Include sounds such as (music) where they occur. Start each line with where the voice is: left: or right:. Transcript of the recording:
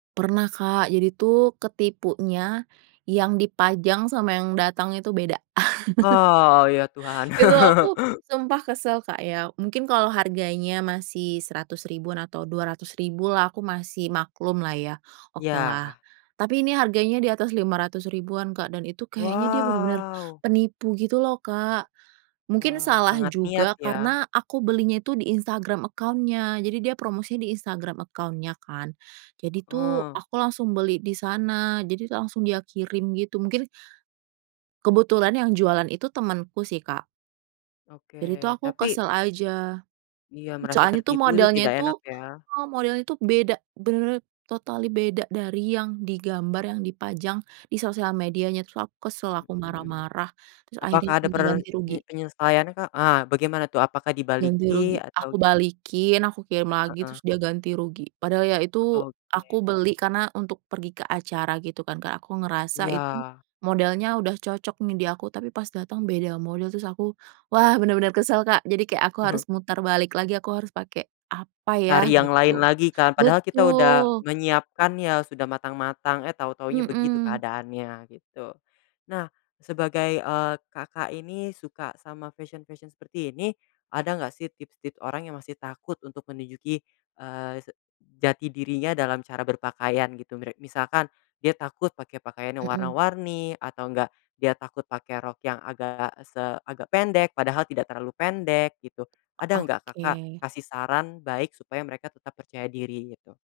right: Pernah Kak, jadi tuh ketipunya yang dipajang sama yang datang itu beda. (chuckles)
left: Oh ya Tuhan.
right: Itu
left: (chuckles)
right: aku sumpah kesel Kak ya, mungkin kalau harganya masih Rp100.000-an atau Rp200.000 lah aku masih maklumlah ya, okelah.
left: Ya.
right: Tapi ini harganya di atas Rp500.000-an Kak dan itu kayaknya dia bener-bener
left: Wow.
right: penipu gitu loh Kak. Mungkin
left: Wah,
right: salah
left: sangat niat
right: juga
left: ya.
right: karena aku belinya itu di Instagram account-nya jadi dia promosi di Instagram account-nya kan, jadi tuh
left: Heeh.
right: aku langsung beli di sana, jadi langsung dia kirim gitu mungkin kebetulan yang jualan itu temenku sih Kak. Jadi tuh
left: Oke,
right: aku
left: tapi
right: kesel aja.
left: Iya merasa
right: Soalnya tuh
left: tertipu itu
right: modelnya
left: tidak
right: tuh
left: enak ya.
right: heeh, modelnya tuh beda, bener-bener totally beda dari yang di gambar yang dipajang di sosial medianya, terus aku kesel, aku
left: Hmm.
right: marah-marah, terus akhirnya
left: Apakah ada
right: minta ganti
left: pernye
right: rugi.
left: penyelesaiannya Kak? Ah, bagaimana tuh apakah
right: Ganti
left: dibalikin
right: rugi,
left: atau
right: aku
left: gim
right: balikin aku kirim lagi terus
left: Heeh.
right: dia ganti rugi, padahal ya
left: He
right: itu aku
left: oke.
right: beli karena untuk pergi ke acara gitu kan Kak, aku ngerasa itu
left: Ya.
right: modelnya udah cocok nih di aku, tapi pas datang beda model, terus aku, wah bener-bener kesel Kak jadi kayak aku
left: Mhm.
right: harus muter balik lagi aku harus pake apa ya
left: Cari yang lain
right: gitu.
left: lagi kan. Padahal kita udah
right: Betul.
left: menyiapkan ya, sudah matang-matang, eh tahu-tahunya begitu
right: Hmm.
left: keadaannya gitu. Nah sebagai, eee, Kakak ini suka sama fashion-fashion seperti ini, ada nggak sih tips-tips orang yang masih takut untuk menujuki, eee, se jati dirinya dalam cara berpakaian gitu, mira misalkan dia takut pakai pakaian yang
right: Hmm.
left: warna-warni atau enggak dia takut pakai rok yang agak se agak pendek, padahal tidak terlalu pendek gitu, ada nggak
right: Oke.
left: Kakak kasih saran baik supaya mereka tetap percaya diri, gitu?